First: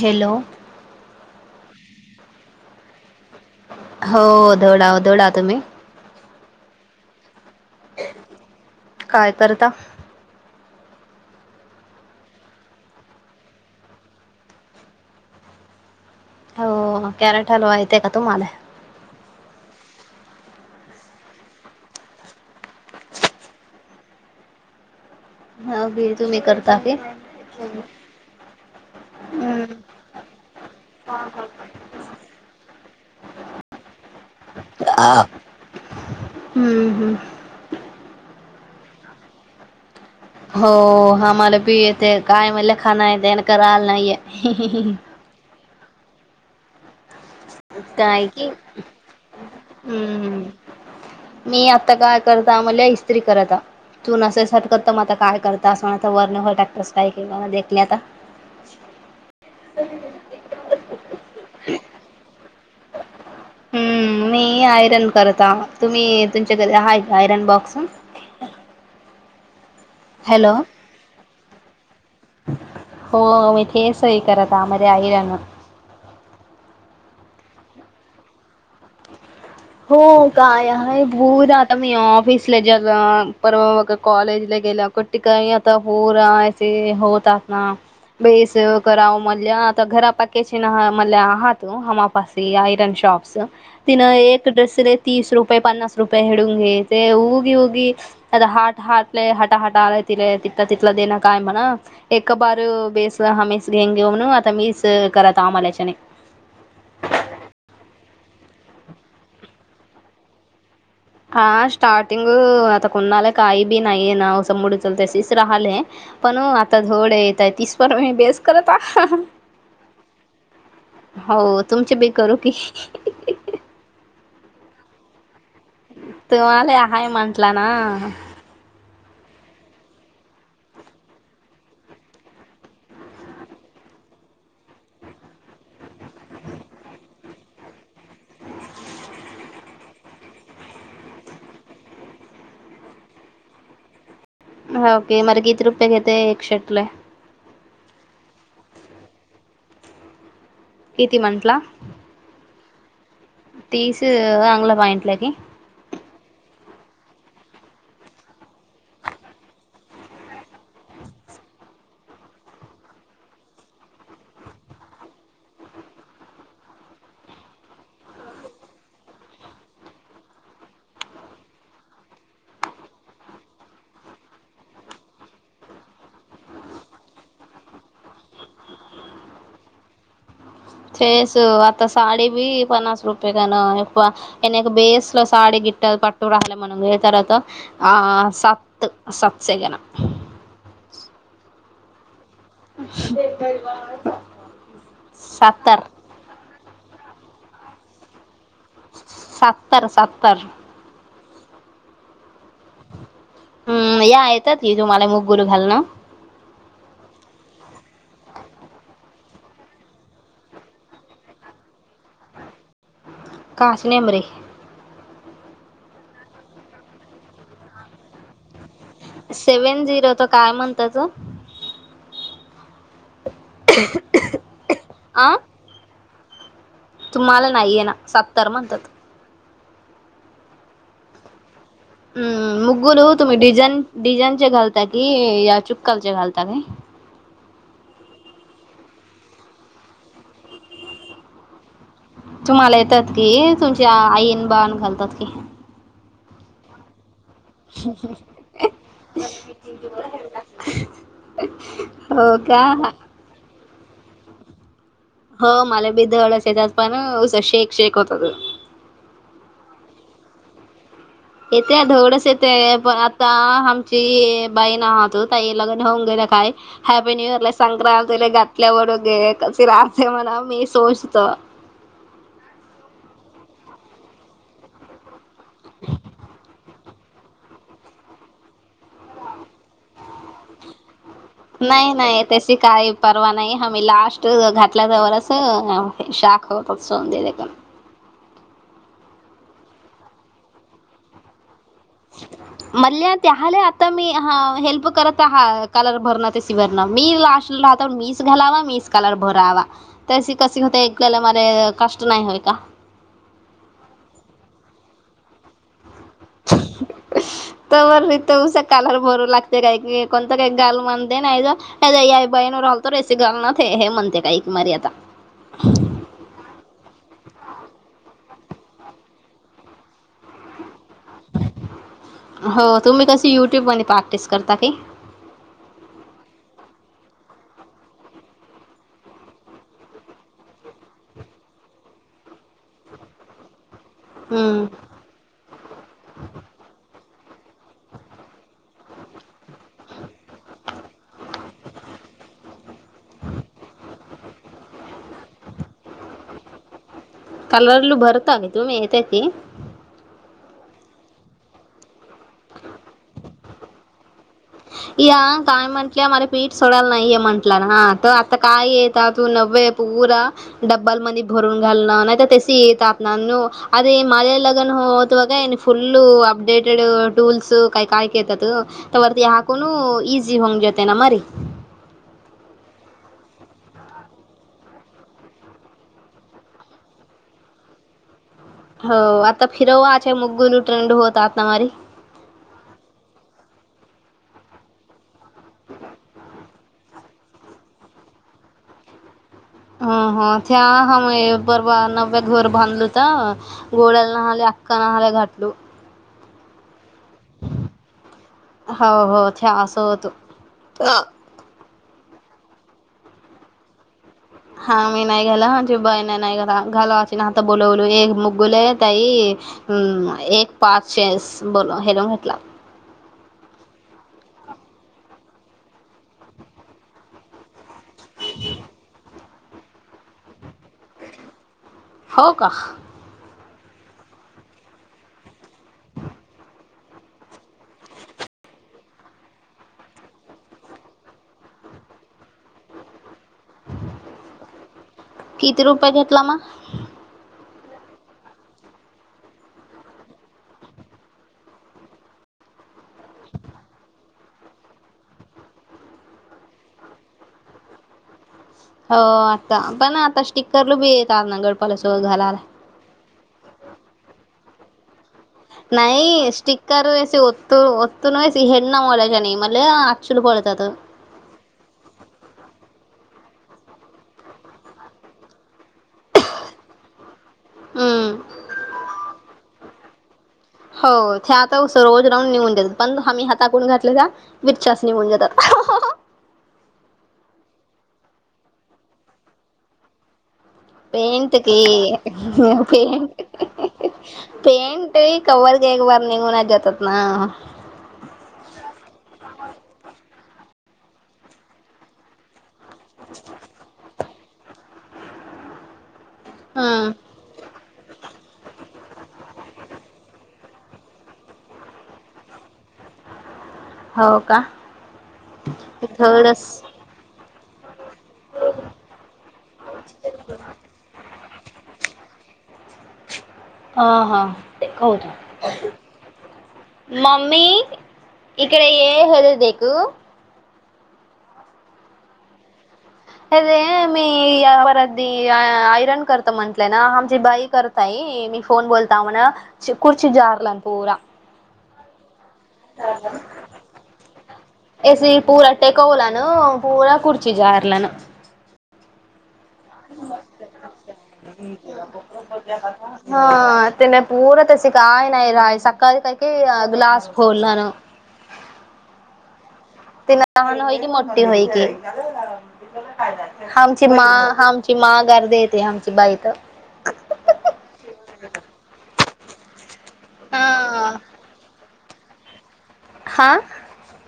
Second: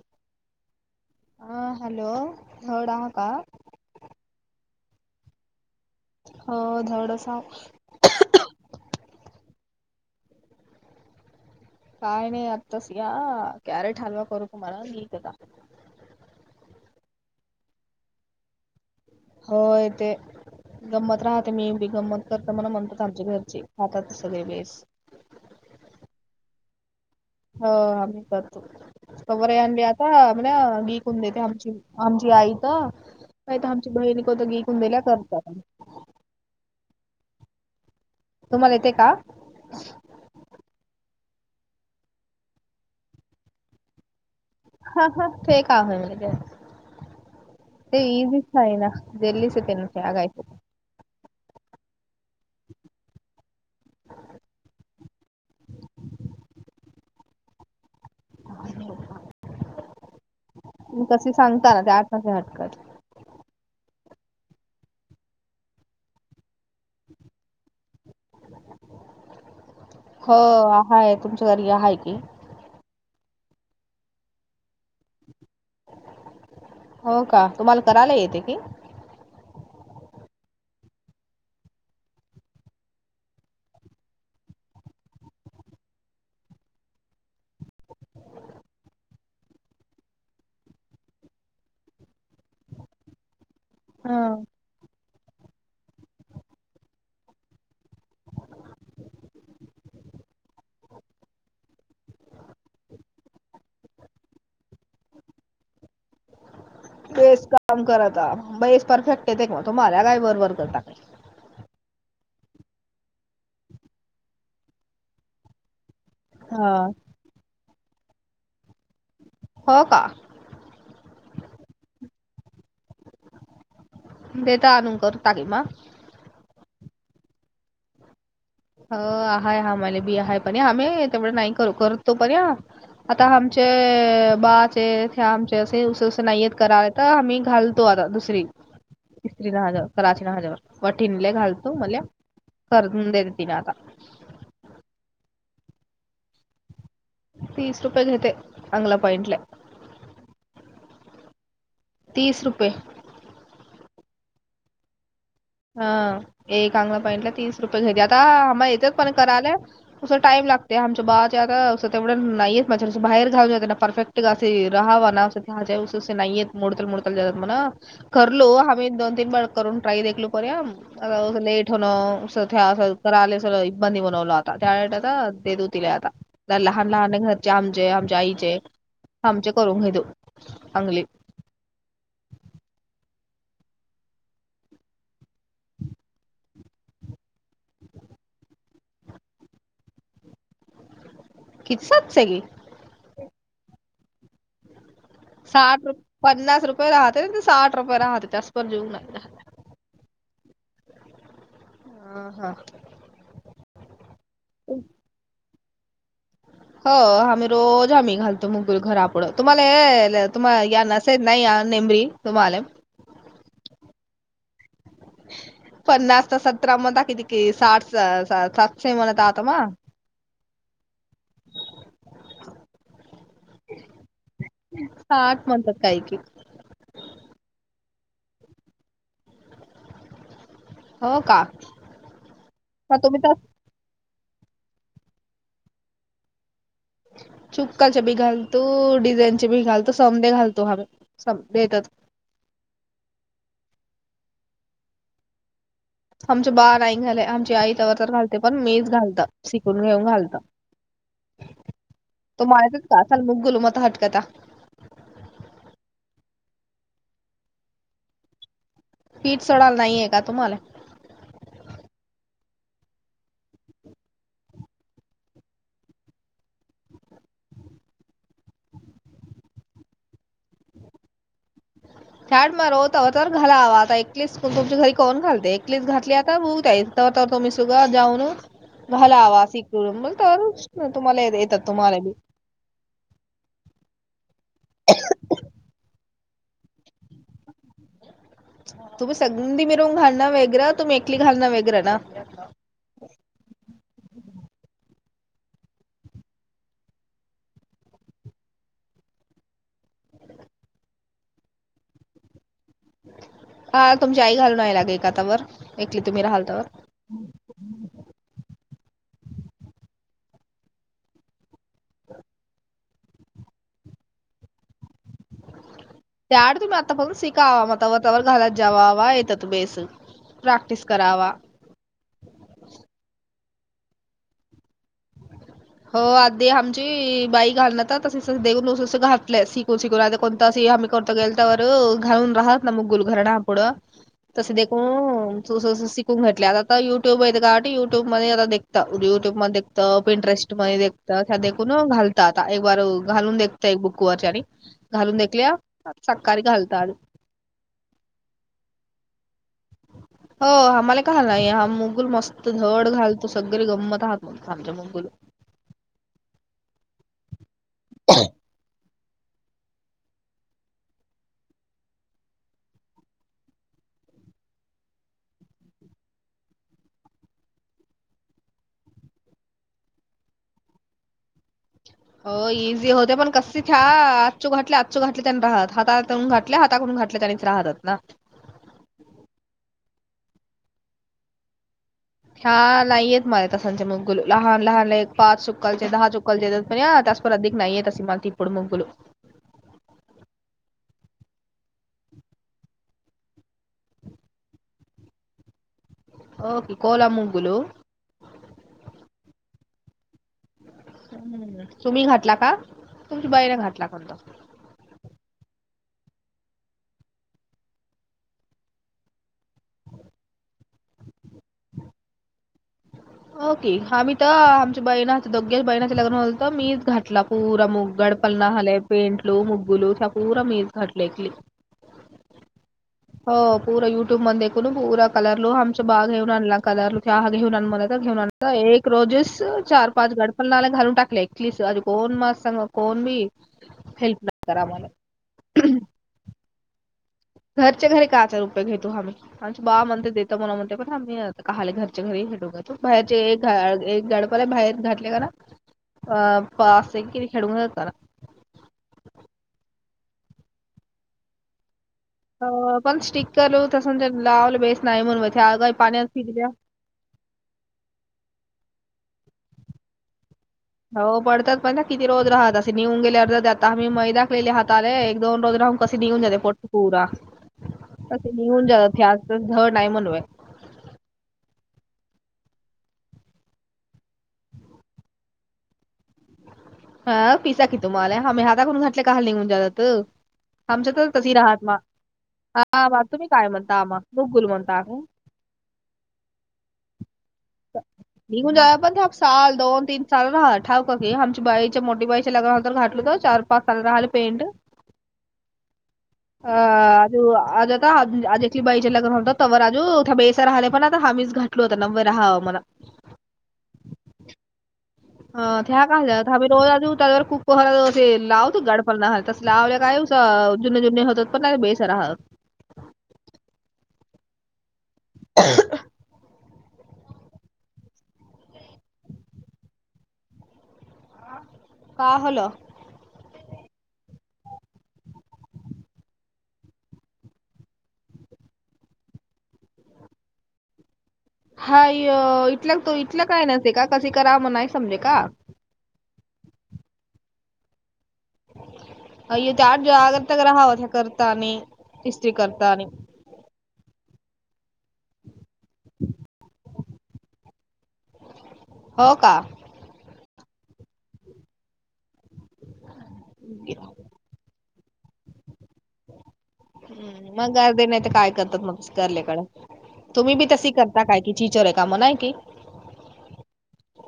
Hello, हह hello, एवढा होता. हो, धवडा धवडा तुम्ही हो, थोडसं काय करता? काय नाही. आताच या कॅरेट हलवा करतो तुम्हाला मी एकदा हो, कॅरेट हलवा येतेय का तुम्हाला? होय, ते गंमत राहते. मी बी गंमत करते मला म्हणतात. आमच्या घरचे राहतात सगळे बेस. हा बी तुम्ही करता की. हो आम्ही करतो. तवर हम्म आम्ही आता मला विकून देते आमची आमची आई तर नाहीत आमची बहिण विकून दिल्या करतात. हम्म हम्म, तुम्हाला येते का? हो, आम्हाला बी येते. काय म्हणल खाण देण करायला नाही येत. हा फ का आहे म्ह का [unintelligible] ते काय की इझीच आहेना. जल्लीच होते ना हम्म आगायच. मी आता का करता म्हणले इस्त्री करत. तू नसेल सटकत मगं आता काय करतासा तर वरन बोलतात तसं. काय केलं. देखले आता, म कसे सांगता ना त्या आतसे हटकत. हम्म, मी आयरन करता. आ तुम्ही तुमच्याकडे आहय का आयरन बॉक्स? हॅलो हो, हाय तुमच्या घरी आहेय की. हो मी तेे सई करत आमध्ये आयरन. हो का तुम्हाला करायला येते की? हो काय आहे. भूर आता मी ऑफिसला जलं परवा कॉलेजला गेलं कुठ काय आता पोराचे होतात नका. बे सेव कराव म्हणलं आता घरा पाकचे ना म आह तूम आयरन शॉप च तिन हा एक ड्रेसले तीस रुपये पन्नास रुपये हेडून घेते उगी उगी आता हाट हाटलेय हटा हटा आलाय तिले तिथं तिथला देणं काय म्हणा. ए बार बेस हमीस घेन घेऊणू आता मीच करत आम्हाला च्याने. बेस काम करत. बेस परफेक्ट येते का तुम्हाला काय बरबर करता काय. हा स्टार्टिंग आता कोणाला काही बी नाहीय ना. उस मुड चल तेसच राहले. पण हो हा आता थोडे येत आहे. तीसपण म बेस करत हा. हो का हो, तुमचे बी करू की. देता आणून करता बी मा तुम्हाला हाय म्हटलं ना. ह हाय. आमला बी आहे पण आमही तेवढं नाही कर करतो पण या. आता आमचे बाचे हे आमचे असे उ असं नाहीयेत करा आ तर आम्ही घालतो आता दुसरी, इस्त्री झाल्यावर. कराची न हेज्यावर वटिणल घालतू मले करून देत. तिनं आता. हा ओके मर कीती रुपये घेते एक शर्ट ला? तीस रुपये घेते अगला पॉइंटला किती म्हंटला? तीस रुपये तीस अगला वाहिंटला क हा एक अगला पईंटला तीस रुपये घ्या आता आ येतेच पण करायला. तं टाईम लागते आमच्या बा ते आता असं तेवढं नाहीयेत माझ्यां बाहेर घालून जाते ना परफेक्ट अस राहावा नाहा नाहीेत मोडतल मुडतल जात म्ह करलो आम्ही दोन तीन वेळ करून ट्राय देखलो पर्या आ लेट होनरा आले स इबंदी बनवल आता त्यावे आ ते दवतीला आता लहान लहान घरचे आमचे आमच्या आईचे आमचे करून घेतो. चांगली फेस आता साडी बी पन्नास रुपये काण एना एक बेस ला साडी गिटात पटू राहिले म्हणून गे तरात आ सत् सत्सेगन किच सत सग दे [inaudible] साठ र पन्नास रुपये राहते ना ते साठ रुपये राहते त्यास पण जेऊ नाही. सत्तर सत्तर. ह हा हम्म या येतात की तुम्हाला मुग गुरू घाल ना. हो आम्ही रोज आम्ही घालतो मुगल घरापुढं तुम्हाला हे तुम्हा या नसाेत नाही या नेंबरी. तुमलेम काासने अमरे पन्नास सतरा मता किती क साठ सात सेवन झिरो तर काय म्हणताच. आ साठ म्हणतात काय की तुम्हाला नाहीये ना सत्तर म्हणतात. हो का? हम्म मुगुून मग तर तुम्ही डिझाईन डिझान चे घालता कि या चुक्काल चे घालता का? चुक्काचे बी घालतो डिझाईन चे बी घालतो समदे घालतो ह समेतात. तुम्हाला येतात कि तुमची आईन बाण घालतात की आमचे बाार नाही झाले. आई तवर तर घालते पण मीच घालत शिकून घेऊन घालत. हो का? सल मुगल मत हटकतता. हो मला बी दड त्याच पण शेक शेक होत. पीठ सोडाला नाहीये का तुम्हाला येते धवडंच येते पण आता आमची बाई नाहतो ताई लगन होऊन गैर काय हॅपी न्यू इयर ला संक्रांतीला घातल्या वड गे क राहते म्हणा मी सोचतो. छाड मार होत तर घाला हवा आता एकलीस तुमच्या घरी कोन घालते एकलीस घातली आता बघताई. तर तुम्ही सुगा जाऊनला आवासून तर तुम्हाला नाही तुम्हाला बी नाही त्याची काही परवा नाही आम्ही लास्ट घातल्याजवळच शाक होतच सोजी देकून. तुम्ही संधी मिरून घालणं वेगरं तुम्ही एकली घालणं वेगरं ना म्हणल्या त्याला आता मी हेल्प करत आ कलर भरण तेसि भरण मी लास्ट राहत मी घालावा मीस कलर भरावा तशी कस होते एकला मरे कष्ट नाही होय का? हा तुमची आई घालूनयलागे का त्यावर एकली तुम्ही राहाल त्यावर तवररत उस कालर भरू लागते काय की कोणत काही गालू म्हणते नाही ज अई बाईण रालतो रेस घालना हे म्हणते काही क मारी आता त्याड तुम्ही आत्ता पणून शिकावा म व त्यावर घालात जावा येतं त बेस प्रॅक्टिस करा वा हो तुम्ही कस युट्यूब मध्ये प्रॅक्टिस करता काी हो आधी आमची बाई घालण तर तस देून तससं घातलं शिकून शिकून आध कोण? तस हमिक कोर्त गेलतवर घालून राहात न मुग गुल घरणापूड. तस देखो स शिकून घटले आता युट्यूब आहेत का युटू मध्ये आताखता युट्यूबमध्ये इंटरेटि देखून घालात आता एक बार घालून देखता एक बुक वरच्या आणि घालून देखल्या सकारी घालत कलरलू भरता म तुम्ही येतयची हो आम्हाला का नाही हा मुगल मस्त धड घालतो सगळे गमतह या काय म्हंटलं मला पीठ सोडायला नाहीय म्हटलं ना ह त आता काय य त्याातू नवे पूरा डब्ल मध्ये भरून घालण नाहीत तसे येतात ना अरे माझ्या लग्न हो होत ब काय फुल् अपडेटेड टूल्स काही काय येतात तर कोण इझी होऊंग जते ना मारी हो इझी होते पण कससेथ्या आजचू घाातले आजचू घातले त्यांनी राहत हातातून घातले हाताकडून घातले त्यानी राहतात ना हो आता फिरववाच्या मुगगुनू ट्रेंड होतात ना मारी हा नाही येत मला तसांचे मग गुलू लहान लहान एक पाच चुक्कालचे दहा चुक्कालचे येतात पण त्या [unintelligible] [unintelligible] गोळ्याला न हले अख्का न आ घाटलू [unintelligible] हो हो छ असं होत. हम्म तुम्ही घातला का तुमच्या बाईने घातला कोणता? हा मी नाही घाला माणझी बाई नाही नाही घला घाला वाच ना आता बोल बोलू एक मुगगुल आहे ताई हम्म एक पाचे बोल हेलो म्हटला. ओके आम्ही तर आमच्या बहीण दोगेश बहिणाच्या लग्न होल तर मीच घातला पुरा मग गडपल न झालेय पेंटलू मुगुलू त्यापूरा मीच घटल एक हो का? हो पूरा युट्यूब मध्ये दे पूरा कलर लू आमचा बाग घेऊ आणला कलरलू च ह घेऊन आण घेऊन एक रोजीच चार पाच गडफल ना घालून टाकलेस अज कोण मस् सांग कोण बी हेल्प नाही करा किती मला [unintelligible] घरच्या घरी कायचार रुपये घेतो आम्ही आमचे बा म्हणते देत मला म्हणते पण आम्ही आताहाले घरच्या घरी हेेटो तो बाहेरचे एक गड बर बाहे घाटले का अ पा असे कि खेडून घ हो आता पण आता स्टिककरल बी येतात ना गडपालासोबत घाला. पण स्टिकर तस लावल बेस [unintelligible] नाही फिरल्या स्टिक ए कार वेसओत्तओत्तून वेस हेणा मोलाज आणि मला अक्षल पळतात हो पडतात पण ना किती रोजहात असे निऊ गेलेर् त्या आम मही मै दाखलेहात रे एक दोन रोज राहू कसे निघन जात पोटपुरा हम्म कसे निघन जात झड नाही म्हणूय हो ते आता रोज राऊंड निेऊन देतात पण आम्ही हाताकडून घातले त्या वर चणी होवून जातात. हा पिसा की तुम्हाला आम्ही हाता करून घटले काल नाही म्हनून जातात. आमच्या तर तशी पेंट राहत मा की हा बा तुम्ही काय म्हणता आम्हा बुगुल म्हणता पेंट का? पेंट कवर घ वर निघून जातात ना निघून जाय पण ते साल दोन तीन साल रा ठावक आमच्या बाईच्या मोठी बाई च्या लग्न घातटलं तर चार पाच साला राहि पेंट अ हम्म [unintelligible] तु आजाता अजय बाईच लगन तवर आजू ठबे इथ राहले पणा हावीत. [unintelligible] दोत नंबर हाव म्हणा. हो का [unintelligible] ह क्या कामल्या थोडस थबे दोला तु तलर तु. पहल ते लावत गडपण नाही तस लावल्या कायुच जुनने जुन होतात पण बेसरा ह. [unintelligible] अ हा खाऊतु. मम्मी इकडे ये हेल देखु. का होलो? हे रे मी यावर अधदी आयरन करत म्हंटलंय ना, आमची बाई करत ताई मी फोन बोलता म्हण चीखुर्ची जारलान पोरा. हाय इटलं तो इथलं काय नसेते का कसे करा म नाही समजे का. ते कोला ना, पूरा खुर्ची जारल न. अय्यो ते आठ जो आगरता ग राहावा त्या करता णि इस्त्री करता णि [unintelligible] हा तेने पूरा तशी काय नाही राय सक्काल करके अ ग्लास फोल्लान. [inaudible] हो का. [unintelligible] तीन हमची मोठ्ठी होय के आमची हम्म, मा हाम. चीमा गर्दी येते आमची बाईत. मग गर्दी नाही तर काय करतात मग सकर्ल्याकड तुम्ही बी तस हा करता काय कि चि चोचोऱ्या काम नाही की? हा.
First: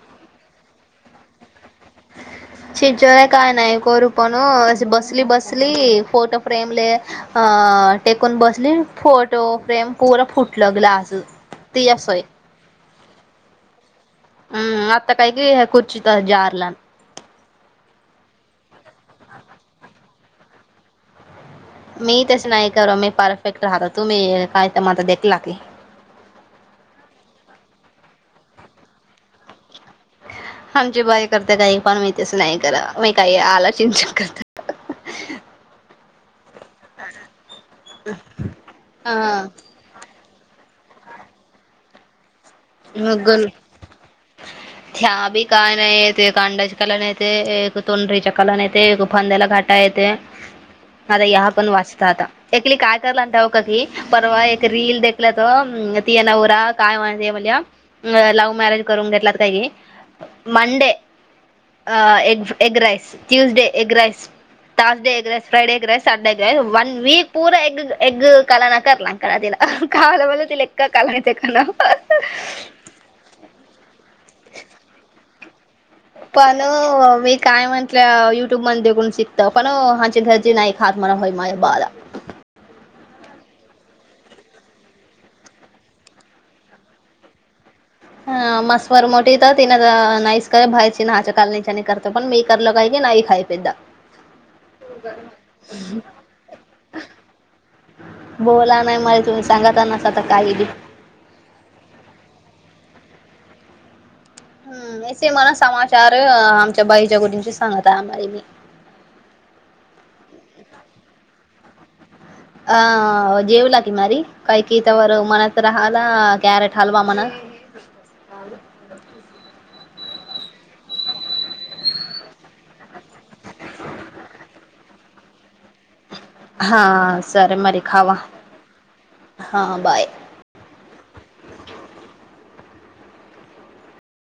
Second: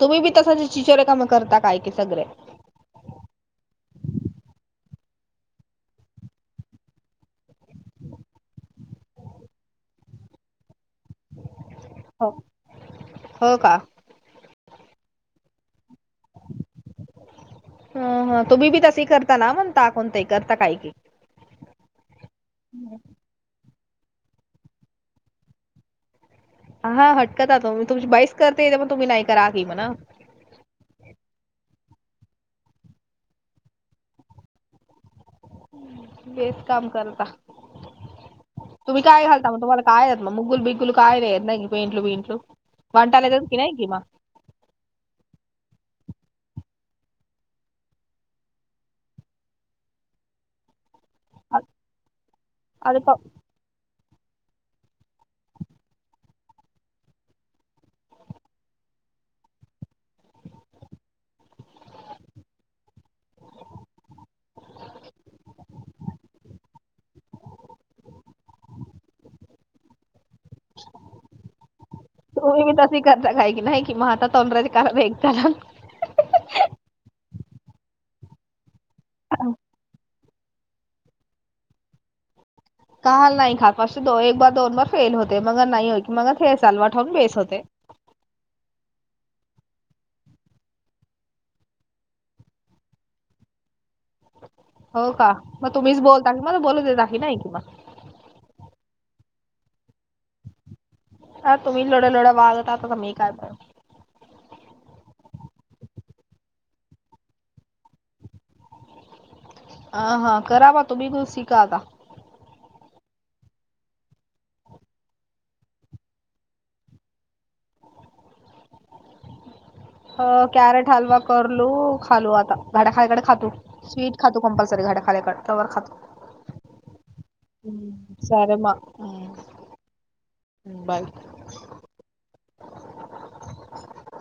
तुम्ही बी तसज चिछोरे काम करता काय की सगरे. छिछोरे काय नाही आहे कोरू पण बसली बसली फोटो फ्रेम ले अ टेकून बसली फोटो फ्रेम पूरा फुटल ग्लास. ती असय. हो हो का. हम्म आता काय कीह कुर्चीत जारलान. अ ह तुम्ही बी तस करता ना, म्हणता [unintelligible] करता काही कि मी तस नाही कर मी परफेक्ट राहत तुम्ही काय तर मझ देला की [unintelligible] हा हटकत त तुमची बाईस करतेे पण तुम्ही नाही करा की म्हण. आमची बाई करते का पण मी तस नाही करा मी काही आला चिंतन करत [unintelligible] हेच काम करता तुम्ही काय हा घालता मग तुम्हाला काय मग मुगल बिगुल काय नाही आहेत नाही पेंटू पिंटलू [unintelligible] मगन [unintelligible] थ्याहाबी का नाही ते अंड्यांच कालान येतेनाही एक तोंनरीच कलन नाहीते एक पंदला घाटाते. [unintelligible] अरे याहा पण वाचता आता एकली काय अरे प करला [unintelligible] कधी परवा एक रील देखला त तिया नवरा काय म्हणत म्हल्या. [unintelligible] अ लव्हमॅरेज करून घेतलात काही मंडे. अ egg egg rice Tuesday egg rice. Thursday egg rice Friday egg rice सडे क वन वीक पूरा एग एग कला ना, करला [unintelligible] क तला का आ ब त ए कालणीकण. [unintelligible] तुम्ही बी तशी करता काय की नाही की महाता तोंडराज वेगता. [unintelligible] पण मी काय म्हंटलं युट्यूब मन देखुन शिकत पण हाचे घरच नाही. [unintelligible] हातमारा होय माझ बाला. [unintelligible] काल नाही खासप दो एक बार दोन बार फेल होते मग नाही हो की मग हे लव ठेवून बेस होते. [unintelligible] अ मस्वरर मोठी तर तिन नाहीसकर बाहेची ना, हच्या कालनीच्या करत. [unintelligible] तर पण मी करलं काही की नाही खाय पेद्दा. [unintelligible] हो का म तुम्हीच बोलता की मला बोलू देता की नाही कि म. बोला नाही मला तुम्ही सांगतानास आता काही बी. [unintelligible] आ तुम्ही लुड लुड वाजता आता काय करू. [unintelligible] हम् असे मला समाचार आमच्या बाईच्या गुडीशी सांगत आहे आमला मी. [unintelligible] ह हा करावा तु्ही को सी कााता अह जेव ला की मारी काही कि तवर मनात हला कॅरेट हलवा मणा काल अ कॅरेट हलवा करलो खालो आता घाड्या खायकडे खातो. स्वीट खातो कंपल्सरी घाड्या खाल्याकडेवर खातो. हा सर मर हम्म खावा हम्म हा बाय. बाय.